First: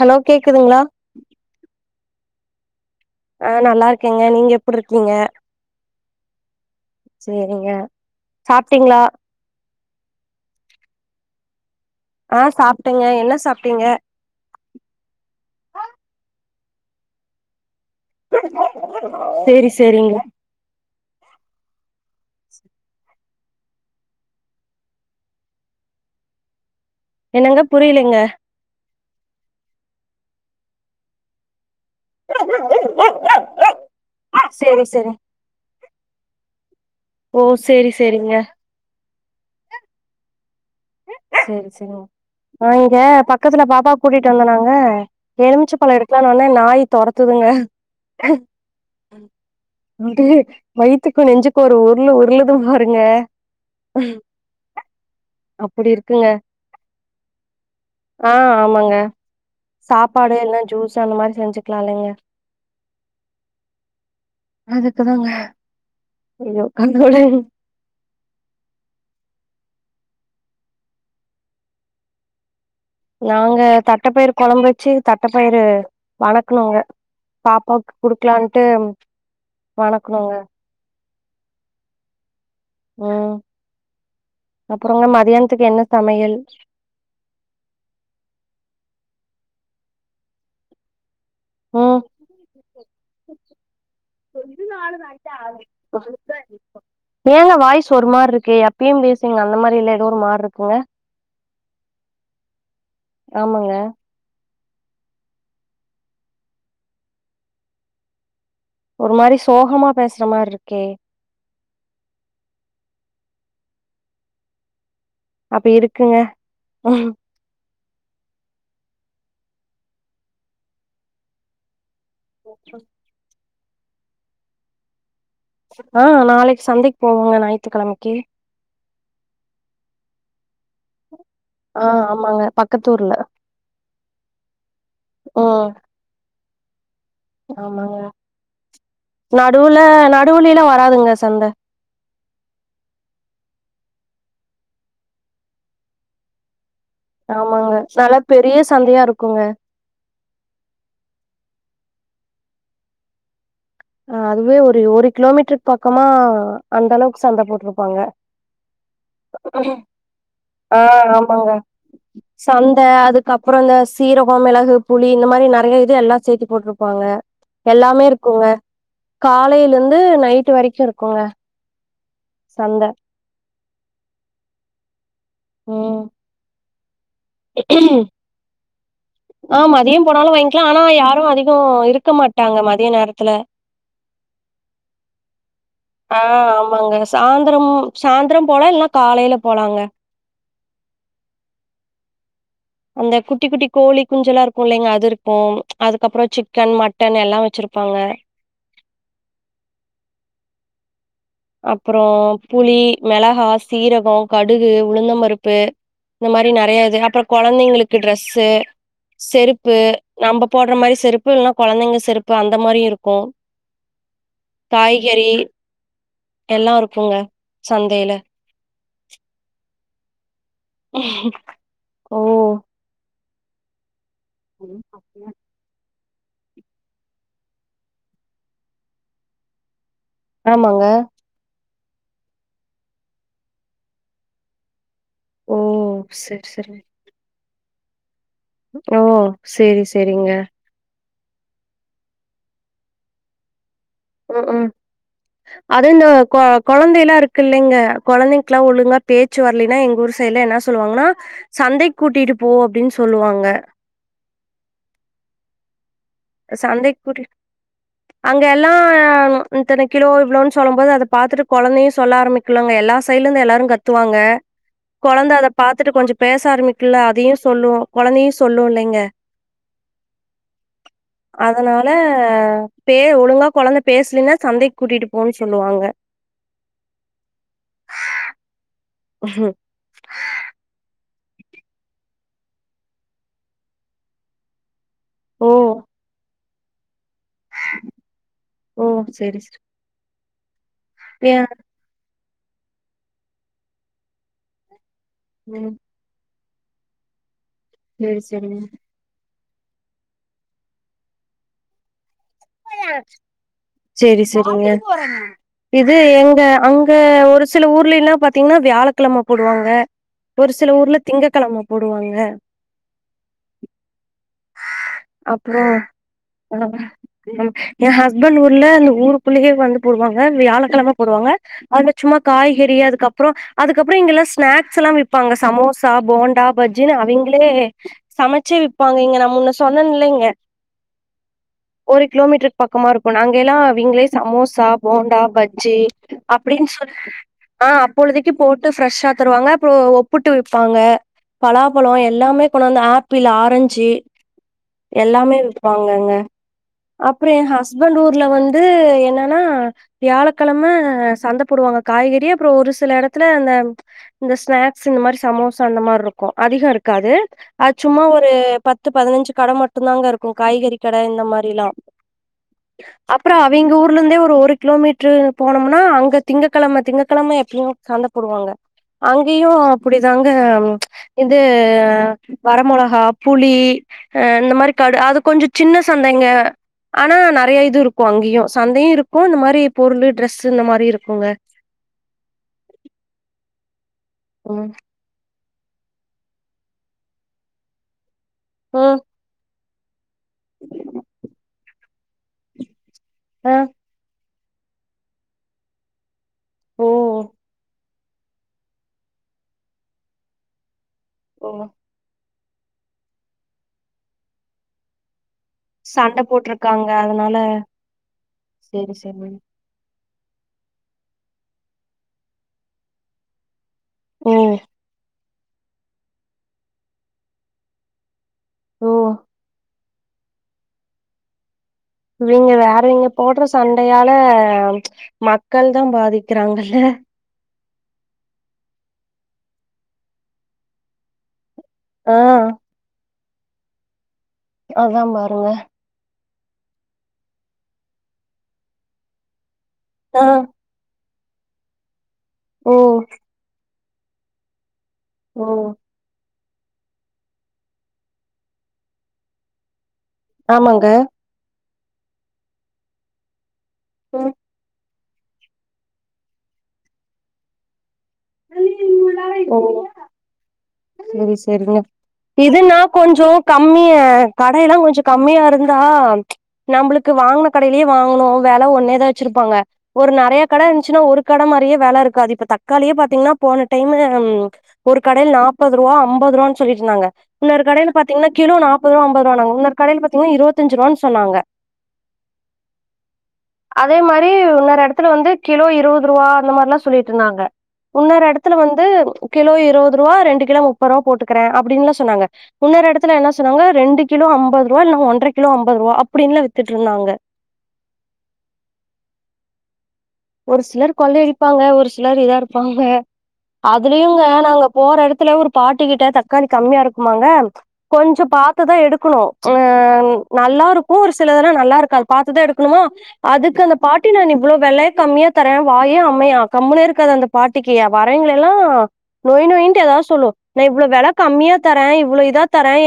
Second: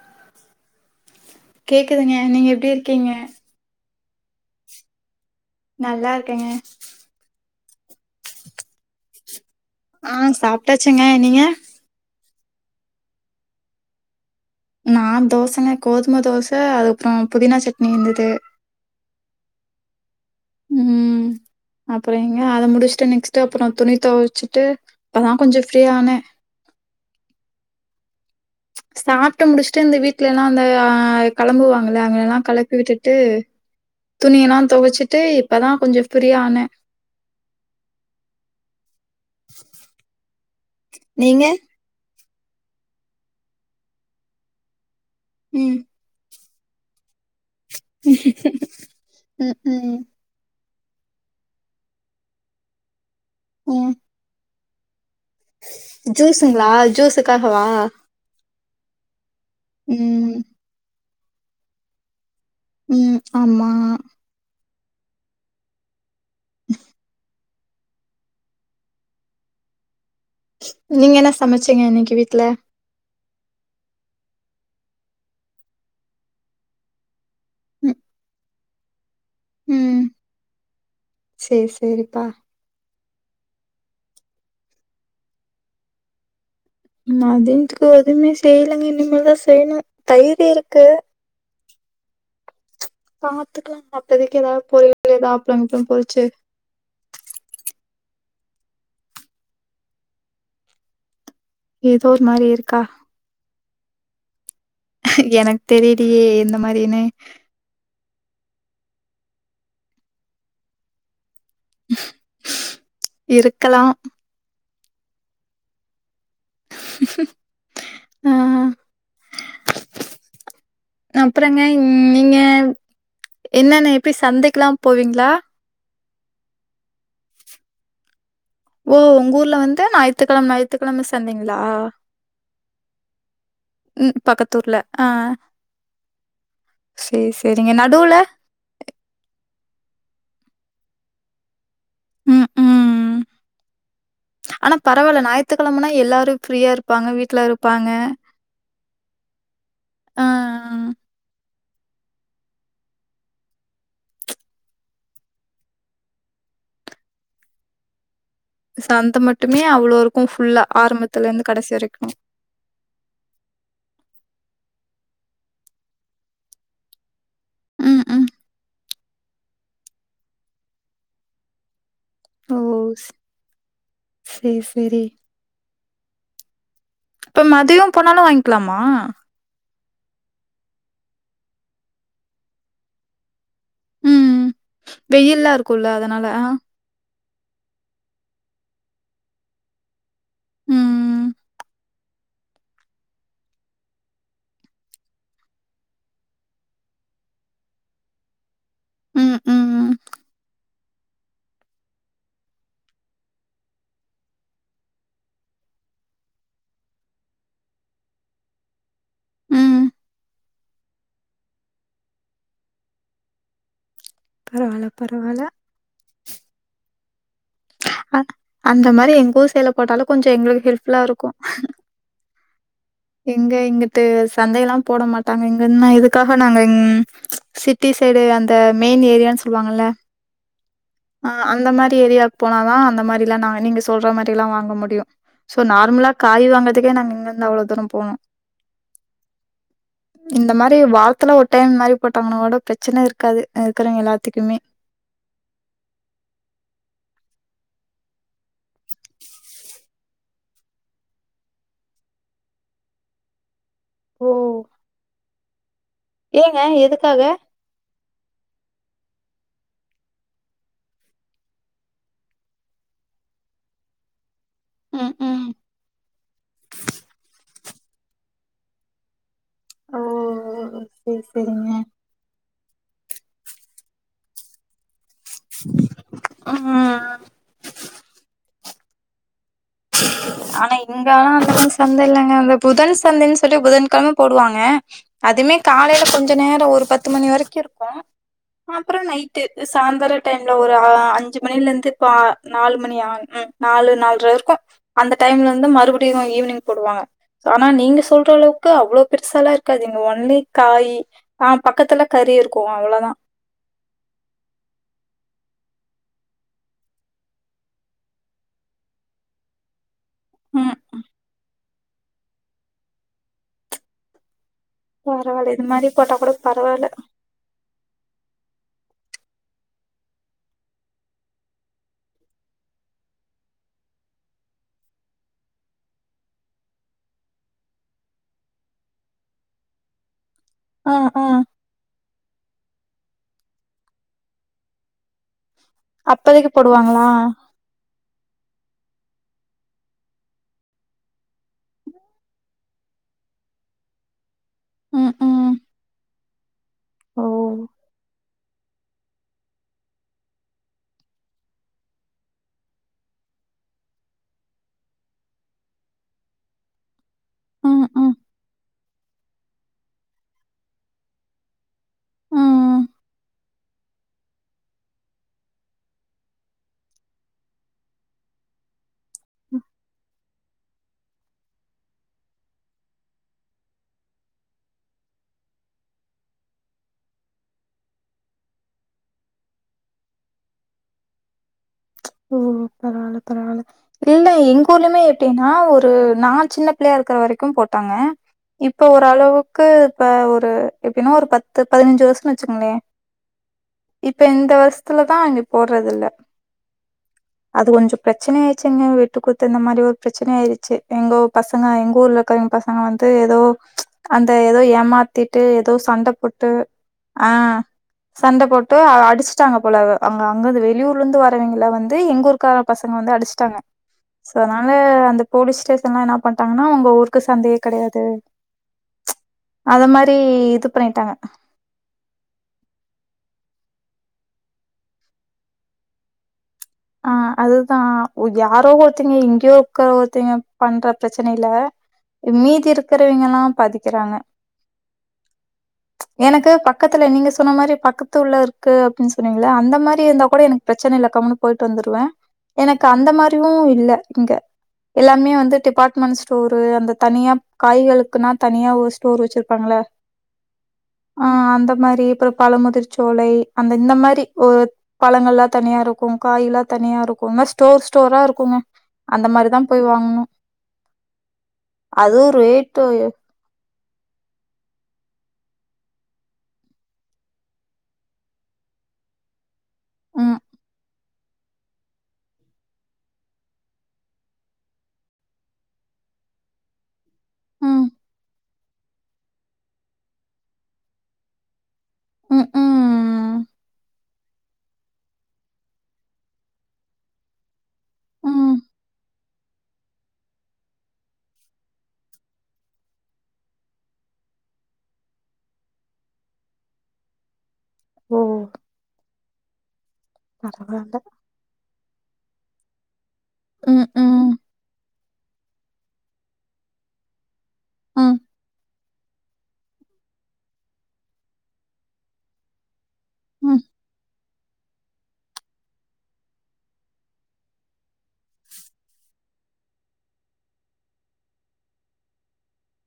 Hello கேக்குதுங்ளா கேக்குதுங்க நீங்க எப்டி இருக்கீங்க அ நல்லா இருக்கேங்க நீங்க எப்டுருக்கீங்க நல்லா இருக்கேங்க சேரிங்க சாப்டிங்ளா ஆ சாப்டாச்சிங்க நீங்க அ சாப்டேங்க என்ன சாப்டீங்க நா தோசங்க கோதும தோச அதுக்ப்றோ புதினா சட் சேரி சேரிங்க ம் அப்ற எங்க அத முடிச்டு நெக்ஸ்ட் அப்றோ துணி கொவச்சுட்டு இப்பதா கொஞ்சோ ஃப்ரீயானே என்னங்க புரிலிங்க சாப்புட்டு முடிச்சுட்டு இந்த வீட்ல எல்லா வந்து அ கெளம்புவாங்கள அவுங்கலா கெளப்பி விட்டுட்டு துணியெலா சேரி சேரி தொவச்சிட்டு இப் பதா கொஞ்ச ஃப்ரீயான ஓ சேரி சேரிங்க [inaudible] செரி செரிங் நா இங்க பக்கத்துல பாப்பாவ கூட்டிட்டு வந்தனாங்க எலுமிச்ச ம் பழ எடுக் லான் வந்தே நாய் தொரத்துதுங்க ம் ம் அப்டே வயித்துக்கு நெஞ்சுக்கு ஒரு உருலு உருலுது பாருங்க ஏ அப்டி ஜூஸுங்ளா ஜூஸுக்காகவா அ ஆமாங்க ம் சாப்பாடு இல்னா ஜூஸு அந்த மாரி செஞ்சுக்லா இல்லங்க ம் ஆமா அதுக்குதாங்க ஐயோ கடவுளே நீங்க என்ன சமச்சீங்க இன்னக்கி வீட்ல நாங்க தட்டப்பயிரு கொழம்பு வச்சி தட்டப்பயிரு வணக்ணோங்க பாப்பாக் ம், குடுக்லான்ட்டு வணக்ணோங்க சேர் சேரிப்பா அ அப்றோங்க மதியான்த்துக்கு என்ன சமயல் மதியான்துக்கு எதுமே செய்லங்க இனிமேதா செய்ணு தயிர் இருக்கு ம் பாத்துக்கிலா அப்பதக்கி ஏதாது பொரியலு ஏதா அப்ளோ கிப்ளோ பொருச்சு ஏங்க வாய்ஸு ஒரு மாரிருக்கு எப்பயு பேசுவீங்கல அந்த மாரில்ல ஏதோ ஒரு மாரிர்க்குங்க ஏதோ ஒரு மாரி இருக்கா ஆமாங்க எனக்கு தெரிலியே எந்த மாரினு ஒரு மாரி சோகமா பேசுற மாரிர்க்கே இருக்கலா அப்ப இருக்குங்க அ அப்றங்க ம் நீங்க என்னன்ன எப்டி சந்தக்கெலா போவீங்களா? ஆ நாளக்கு சந்தக் போவோங்க ஞாயித்துக்கெழமைக்கி ஓ ஒங்க ஊர்ல வந்து ஞாயி்த்துக்கெழம ஞாயி்த்துக்கெழம சந்தங்ளா? ஆ ஆமாங்க பக்கத்து ஊர்ல ம் பக்கத்தூர்ல ஆ ம் சரி, சரிங்க. ஆமாங்க நடுவுல? நடுல நடுலிலா வராதுங்க சந்த ம் ம் ஆனா பரவால்ல ஞாயித்துக்கெழமனா எல்லாரு ஃப்ரீயா இருக் ஆமாங்க நல்லா பெரிய சந்தயா இருக்குங்க அ அ அதுவே ஒரு ஒரு கிலோமீட்டருக்கு பக்கமா அந்த அளவுக்கு சந்த போட்ருப்பாங்க சந்த மட்டுமே அவ்ளோ இருக்கு ஃபுல்லா ஆ ஆரம்பத்துலருந்து ஆமாங்க கடைசி வரைக்கு சந்த அதுக்கப்றோ இந்த சீரகோ மிளகு புளி இந்த மாரி நெறய இது எல்லா சேத்து போட்ருப்பாங்க ம், எல்லாமே ம். இருக்குங்க காலலேர்ந்து நைட்டு வரைக்கு இருக்குங்க ஓ சந்த ஸ் செரி செரி ம் இப்ப மதியோ போனாலு வாங்க்கலாமா ஆ மதியோ போனாலு வாங்கிக்லா ஆனா யாரூ அதிகோ இருக்க மாட்டாங்க மதிய நேரத்துல ம் வெயில்லா இருக்குல ஆ அதனால ஆமாங்க சாந்தரம் சாந்தரோ போலா இல்லன்னா காலைல போலாங்க ம் அந்த குட்டி குட்டி கோழி குஞ்சல்லா இருக்குல்லைங்க அதுருக்கு அதுக்கப்றோ சிக்கன் மட்டன் எல்லா வச்சிருப்பாங்க ம், ம், அப்பறோ புளி மெளகா சீரகோ கடுகு உளுந்தபருப்பு இந்த மாரி நெறய இது அப்றோ கொழந்தைங்களுக்கு ட்ரெஸ்ஸு ம். செருப்பு நம்ம போடுற மாரி செருப்பு இல்லன்னா கொழந்தைங்க செருப்பு அந்த மாரியு இருக்கு பரவால்ல காய்கறி பரவால்ல எல்லா இருக்குல சந்தைல அ அந்த மாரி எங்கூர் சைட்ல போட்டாலு கொஞ்சோ எங்களுக்கு ஹெல்ப் ஃபுல்லா இருக்கு ஓ எங்க இங்குட்டு சந்தயெல்லா போடமாட்டாங்க இங்க என்னா இது அதுக்காக நாங்க இங் சிட்டி சைடு அந்த மெயின் ஏரியான் சொல்வாங்கல்ல ஆமாங்க அ அந்த மாரி ஏரியாக்கு போனாதா அந்த மாரிலா நா நீங்க சொல்ற மாரிலா வாங்க முடியு ஓ சோ நார்மலா காயி செரி வாங்குறதுக்கே நாங்க இங்கருந்து அவ்ளோ தூர போனு ம் செரி செரிங்க இது வாரத்துல ஒரு டைம் மாரி போட்டாங்கனா கூட பிரச்சன இருக்காது இருக்குறவங்க எல்லாத்துக்குமே அதுண்ட கொழந்தல்லா இருக்குல்லங்க கொழந்தைங் ல்லா ஒழுங்கா பேச்சு வரலின்னா எங்கூர் சைட்ல என்னா சொ சொல்லுவாங்கனா சந்தைக் கூட்டிட்டு போ அப்டின் சொல்லுவாங்க ஓ எ ஏங்க சந்தைக் எதுக்காக கூட்டிட் அங்கல்லா இத்தன கிலோ இவ்ளோன் சொல்ல போது அத பாத்துட்டு கொழந்தயு சொல்ல ஆரம்பிக் ல்லாங்க எல்லா சைட்ல இருந்து எல்லாரு கத்துவாங்க ம் கொழந்த ம் அத பாத்துட்டு கொஞ்சோ பேச ஆரம்பிக்குல அதயு சொல்லுவோ கொழந்தையு சொல்லு இல்லைங்க நெஸ் அதனால பே ஒழுங்கா கொழந் பேசலன்னா சந்தைக்கு கூட்டிட்டு போன் சொல்லுவாங்க அம்மா ஹி ம் ஆனா இங்கலா அந்த மாரி சந்தலா இல்லைங்க அந்த புதன் சந்தைன்னு சொல்லி புதன்கிழம போடுவாங்க ஓ அதுமே காலைல கொஞ்சோ நேர ஒரு பத்து மணி வரைக்கு இருக்கு ஓ அப்பற செரி நைட்டு செரி சாயந்தர டைம்ல ஒரு ஏ அஞ்சு மணிலருந்து இப்போ நாலு மணியா ம் நாலு நாலர இரு க்கு அந்த டைம்ல இருந்து ம் மறுபடியு ஈவினிங் போடுவாங்க ஆனா நீங்க செரி சொல்ற செரிங்க அளவுக்கு அவ்ளோ பெருசாலா இருக் இருக்காதீங்க ஒன்லி காய் ஆ பக்கத்துல கறி இருக்கு அவ்ளோதா செரி செரிங்க இது எங்க அங்க ஒரு சில ஊர்லல்லா பாத்தீங்கனா வியாழக்கிழம போடுவாங்க ஒரு சில ம் ஊர்ல திங்க கிழம போடுவாங்க பரவால்ல இது மாரி போட்டா கூட பரவால்ல ஏ ஹஸ்பண்ட் ஊர்ல அந்த ஊருக்குள்ளே வந்து போடுவாங்க வியாழக்கழம போடுவாங்க அங்க சும்மா காய்கறி அதுக்கப்புற அதுக்கப்றோ இங்கல்லா ஸ்நாக்ஸ் எல்லா விப்பாங்க சமோசா போண்டா பஜ்னு அவிங்ளே சமச்வி விப்பாங்க இங்க நா முன்ன சொன்னன் இல்லைங்க ஆ அ ஒரு கிலோமீட்ருக் பக்கமாருக்கும நாங்க எல்லா அவிங்ளே சமோசா போண்டா பஜ்ஜி அப்போதைக்கு அப்டின் சொல் போடுவாங்களா ஆ அப்பொழுதிக்கு போட்டு ஃப்ரெஷ்ஷா தருவாங்க அப்றோ ஒப்புட்டு விப்பாங்க பலாப்பழ எல்லா கொண்டு வந்து ஆப்பிள் ஆரஞ்சு ம் எல்லாமே ம் விப்பாங்கங்க ஓ அப்புற ஏ ஹஸ்பண்ட் ஊர்ல வந்து என்னன்னா வியாழக்கழம சந்த போடுவாங்க காய்கறி அப்றோ ஒரு சில எடத்துல அந்த இந்த ஸ்நாக்ஸ் இந்த மாரி சமோசா அந்த மார்ருக்கும் அதிக இருக்காது அது ம் சும்மா ம் ஒரு பத்து பதுனஞ்சு கட மட்டு தாங்க இருக்கு காய்கறி கட இந்த மாரில்லா ம் அப்புறோ அக் வீங்க ஊர்லந்தே ஒரு கிலோமீட்ரு போனோம்னா அங்க திங்கக்கழம திங்கக்கழம எப்பு சந்த போடுவாங்க அங்கியு அப்புடிதாங் இது வர மொளகா புளி அ இந்த மாரி கடு அது கொஞ்ச சின்ன சந்தைங்க அனா நறைய இது இருக்கு அங்கியு சந்தயு இருக்கு இந்த மாரி பொருளு ட்ரஸ் இந்த மாரி இருக்குங்க உ பரவால்ல பரவால்ல இல்ல ம் எங்க ஊர்லிமே எப் டின்னா ஒரு நா சின்ன பிள்ளையா இருக்கிற வரக்கு போட்டாங்க இப்ப ம் ஓர் அளவுக் க்கு இப்ப ஒரு எப்டின்னா ஒரு பத்து பதுனஞ்சு வர்சுனு வச்சுக்ங்ளே அ இப்ப இந்த வர்ஷ்த்துல தா அங்கே போட்றதுல்ல ஓ கொஞ்ச ப்ரச்சனை ஆயிர்ச்சுங்க வெட்டு குத்து இந்த மாரி ஒரு ப்ரச்சனை ஆயிர்ச்சு எங்க உ ஓ பசங்க எங்க ஊர்ல [unintelligible] பசங்க வந்து எதோ அந்த எதோ ஏமாத்திட்டு தோ சண்ட போட்டு போட்ருக்காங்க அ அதனால சண்ட போட்டு சேரி சேரி அடிச்சுட்டாங்க போலாவ அங்க அங்கந்து வெளியூர்ல இருந்து வரவிங்கல வந்து எங்க ஊருக்கார பசங்க வந்து அடிச்சுட்டாங்க ஓ சோ அத்னால அந்த போலீஸ் ஸ்டேஷன்லா என்னா பண்ட்டாங்கன்னா ஒங்க ஊர்க்கு சந்தயே கடையாது ஓ அத மாரி இது பண்ணிட்டாங்க இங்க வேற இங்க போடுற சண்டயால மக்கள் தா பாதிக்கிறாங்கல்ல அ அதுதா ஒ யாரோ ஒருத்திங்க இங்யோ ஒக்க ஒருத்தீங்க பண்ற ப்ரச்சனைல ஆ மீதி இருக்குறவிங்கலா பாதிக்கிறாங்க அதா பாருங்க எனக்கு பக்கத்துல நீங்க சொன்ன மாரி பக்கத்து உள்ள இருக்கு அப்பின் சொன்னீங்கள்ள அந்த மாரி ஆ இருந்தா கூட எனக் ப்ரச்சன இல்ல கம்முனு போயிட் வந்துருவ ஓ எனக்கு அந்த மாரியு இல்ல இங்க எல்லாமே ஓ வந்து டிப்பாட்மண்ஸ் தோரு அந்த தனியா காய்களுக்குனா தனியா ஸ்டோர் வச்சிருப்பாங்கள ஆமங்க அ அந்த மாரி அப்புற பழமுதிர் சோலை அந்த இந்த மாரி ம் ஒரு பழங்கள்லா தனியா இருக் கு காயல்லா தனியா இருக்கு ஸ்டோர் ஸ்டோரா இருக்குங்க அந்த மாரிதா போய் வாங்ணு சேரி சேரிங்க இதுனா ரேட்டு கொஞ்சோ கம்மிய கடைல்லா கொஞ்ச கம்மியா இருந்தா நம்புளுக்கு வாங்ன கடைலே வாங்ணு வெல ஒன்னேதா வச்சிருப்பாங்க ஒரு ம், நறைய கட இருந்ச்சுனா ஒரு கடை மாதிரியே வெலை இருக்காது இப்ப தக்காளியே பாத்தீங்கன்னா போன டைம் ஒரு கடைல் நா முப்பது ரூபா அம்பது ரூபான்னு சொல்லிட்டுந்தாங்க இன்னரு ம், கடையல பாத்தீங்கன்னா கிலோ நாற்பது ரூாப அம்பது ரூவான்னாங்க இனொரு கடைல பாத்தங்கன்னா இருபத்தஞ்ச ரூவான்னு சொன்னாங்க ம், ம் அதே மாரி இன்னொரு எடத்துல வந்து கிலோ இருபது ரூபா அந்த மார்ல்லாம் சொல்லிட்டு இருந்தாங்க இன்னொரு எடத்துல ம். வந்து கிலோ இருபது ரூபா ரெண்டு கிலோ முப்பது ரூபா போட்டுக்கறேன் அப்டின்னு சொன்னாங்க இன்னொரு எடத்துல என்ன சொன்னாங்க ரெண்டு கிலோ அம்பது ரூவா இல்லா ஒன்றரை கிலோ அம்பது ரூபா அப்டின்னு வித்துட்டு இருந்தாங்க ம் ஒரு பரவால்ல. சிலர் கொள்ளயடிப்பாங்க ஒரு சிலர் இதா இருப்பாங்க ம், அதுலயு ம், நாங்க ஓற இடத்துல ஒரு பாட்டி கிட்ட தக்காளி கம்மியா இருக்குமாங்க ம், கொஞ்ச பாத்துதான் எடுக்கணும் உ நல்லா இருக்கும் ஒரு சிலதெல்லாம் நல்லா இருக்காது பாத்துதான் எடுக்கணுமா அதுக்கு ம், அந்த பாட்டி நா இவ்ள வெல கம்மியா தரேன் வாயே அம்மையான் கம்மளே இருக்காது அந்த பாட்டிக்கு வரங்கள எல்லாம் நொய் நொயின்ட்டு ஏதாவது சொல்லும் நான் இவ்வளவு வெல கம்மியா தரேன் இவ்வளவு இதா தரேன்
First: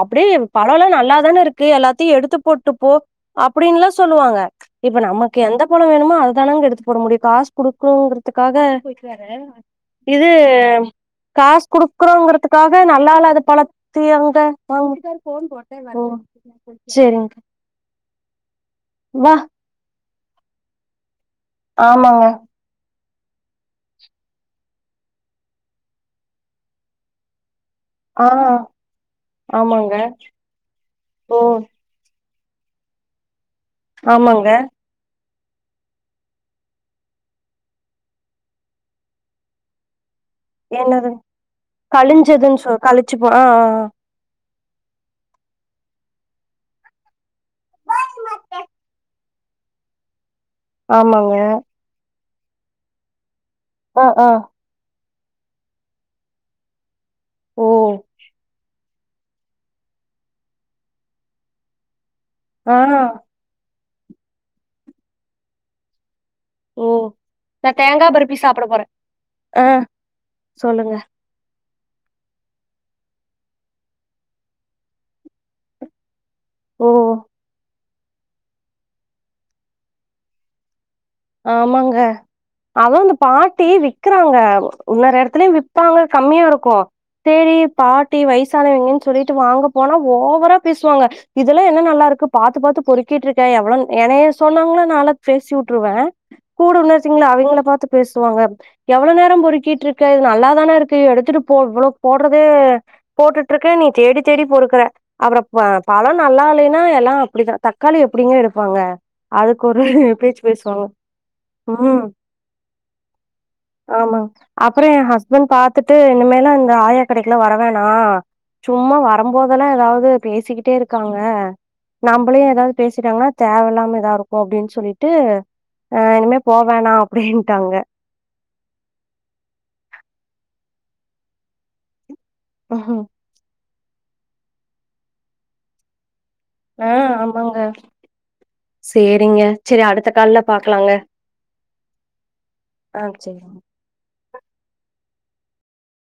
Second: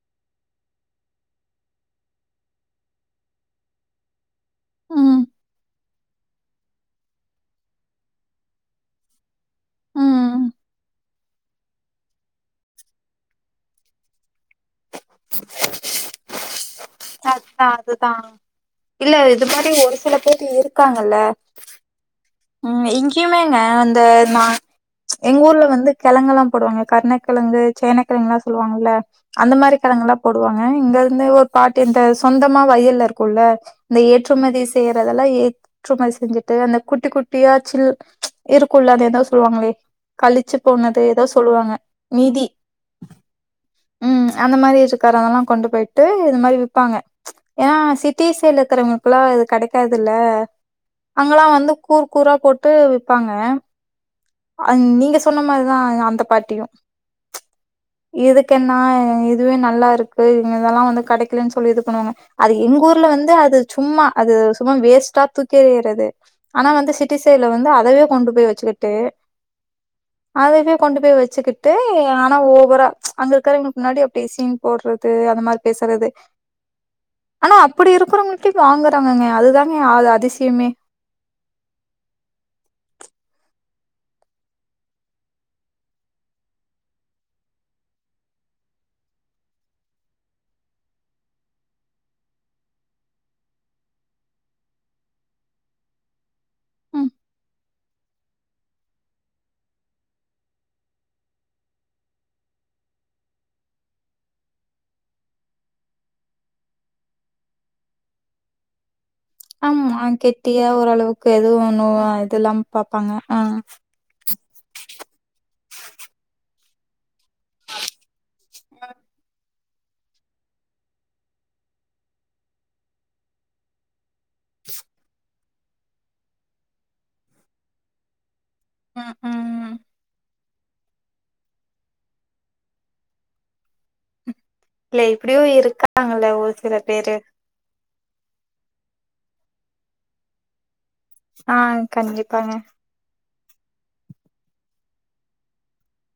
அப்டியே படம்லாம் நல்லாதானே இருக்கு எல்லாத்தையும் எடுத்து போட்டுப்போ அப்டின்னுல்லாம் சொல்லுவாங்க இப்ப ம், நமக்கு எந்த பழம் வேணுமோ அது தான எடுத்து போட முடியும் காசு குடுக்கறங்கறதுக்காக இது ம். காஸ் குடுக்குறோங்கறதுக்காக நல்லாலது பழத்தி அங்க வாங்க ஒ அ அதுதான் அதுதான் இல்ல வா இது மாதிரி ஒரு சில பேர் இருக்காங்கல்ல ஆமா ம் இங்கேயுமேங்க அந்த எங்க ஊர்ல வந்து கெழங்குல்லாம் போடுவாங்க கருணக்கெழங்கு சேனக்கெழங்க ஆ எல்லாம் சொல்லுவாங்கல்ல அந்த மாதிரி ஆமாங்க கெழங் எல்லாம் போடுவாங்க இங்க இருந்து ஓ ஒரு பாட்டு இந்த சொந்தமா வயல்ல இருக்கும்ல்ல இந்த ஆமாங்க ஏற்றுமதி செய்யத் அதெல்லாம் ஏற்றுமதி செஞ்சுட்டு அந்த குட்டி குட்டி யாச்சில் இருக்கும்ல்ல அந்த ஏதாவது சொல்லுவாங்க கழிச்சு போனது என்னது ஏதோ சொல்லுவாங்க மீதி கழிஞ்சதுன்னு சொ கழிச்சு போ ஆ ஆ ம் அந்த மாரி இருக்காரதெல்லாம் கொண்டு போயிட்டு இந்த மாரி விப்பாங்க ஏன்னா சிட்டிஸ் சைட்ல இருக்கறவங்களுக்குல்லாம் இது கடைக்காதுல்ல ஆமாங்க அங்கெல்லாம் வந்து கூர் கூரா போட்டு விப்பாங்க அ அ அ நீங்க சொன்ன மாரிதான் அந்த பாட்டியும் ச் ஓ இதுக்கு இருக்கன்னா இதுவே நல்லா இருக்கு இதெல்லாம் வந்து கடைக்கலன்னு சொல்லி இது பண்ணுவாங்க அது ஆ எங்க ஊர்ல வந்து அது சும்மா அது சும்மா வேஸ்ட்டா தூக்கி எரியறது ஆனா ஓ வந்து சிட்டி சைட்ல வந்து அதவே கொண்டு போய் வச்சுக்கிட்டு அ அதவே கொண்டு போய் வச்சுிட்டு ட்டு ஆனா ஓவரா அங்க இருக்கருங்களுக்கு முன்னாடி அப்டி சீன் போட்றது அந்த மாரி பேசுறது ஓ ஆனா அப்டி இருக்கறவங்கள்ட்டயு வாங்குறாங்கங்க அதுதாங்க அது அதிசயமே ஆமாங்க அதான் இந்த பாட்டி விக்றாங்க இன்னொரு எடத்துலயு விப்பாங்க கம்மியாருக்கு சேரி பாட்டி வயசானவிங்கன் சொல்லிட்டு வாங்க போனா ஓவரா பேசுவாங்க இதெல்லா என்ன நல்லாருக்கு பாத்து பாத்து பொறுக்கிட்ருக்க எவ்ள எனைய சொன்னாங்கன்னா நாளா பேசிவுட்ருவ கூட ம் உன்னர்ச்சீங்ள அவிங்கள பாத்து பேசுவாங்க எவ்ள நேர பொறுக்கிட்ருக்க இது நல்லாதானே இருக்கு எடுத்துட்டு போ இவ்ளோ போட்றதே போட்டுட்ருக்க நீ தேடி தேடி பொருக்குற அப்ரோ ப பழம் நல்லால்லேனா எல்லா அப்டித்தா தக்காளி எப்டிங்க எடுப்பாங்க அதுக்கொரு பேச்சு பேசுவாங்க க்கு எதுவு ணு ம் இதுலாம பாப்பாங்க ம் ஆமாங் அப்பற எ ஹஸ்பண்ட் பாத்துட்டு இனிமேல்லா இங்க ஆயா கடைக்லா வரவேனா சும்மா வரம்போத் லா ஏதாவது பேசிக்கிட்டே இருக்காங்க நம்பளையுன ஏதாவது பேசிட்டாங்கன்னா தேவையில்லாம இதாருக் அப்டின் சொல்லிட்டு அ இனிமே போவேணா அப்டின்ட்டாங்க ம் ம் க்லே இப்டியு இருக்காங்கல்ல ஒரு சில அ பேரு ஆமாங்க சேரிங்க சரி அடுத்த கால்ல பாக்லாங்க ஆ கண்டிப்பாங்க ஆ செரிங்க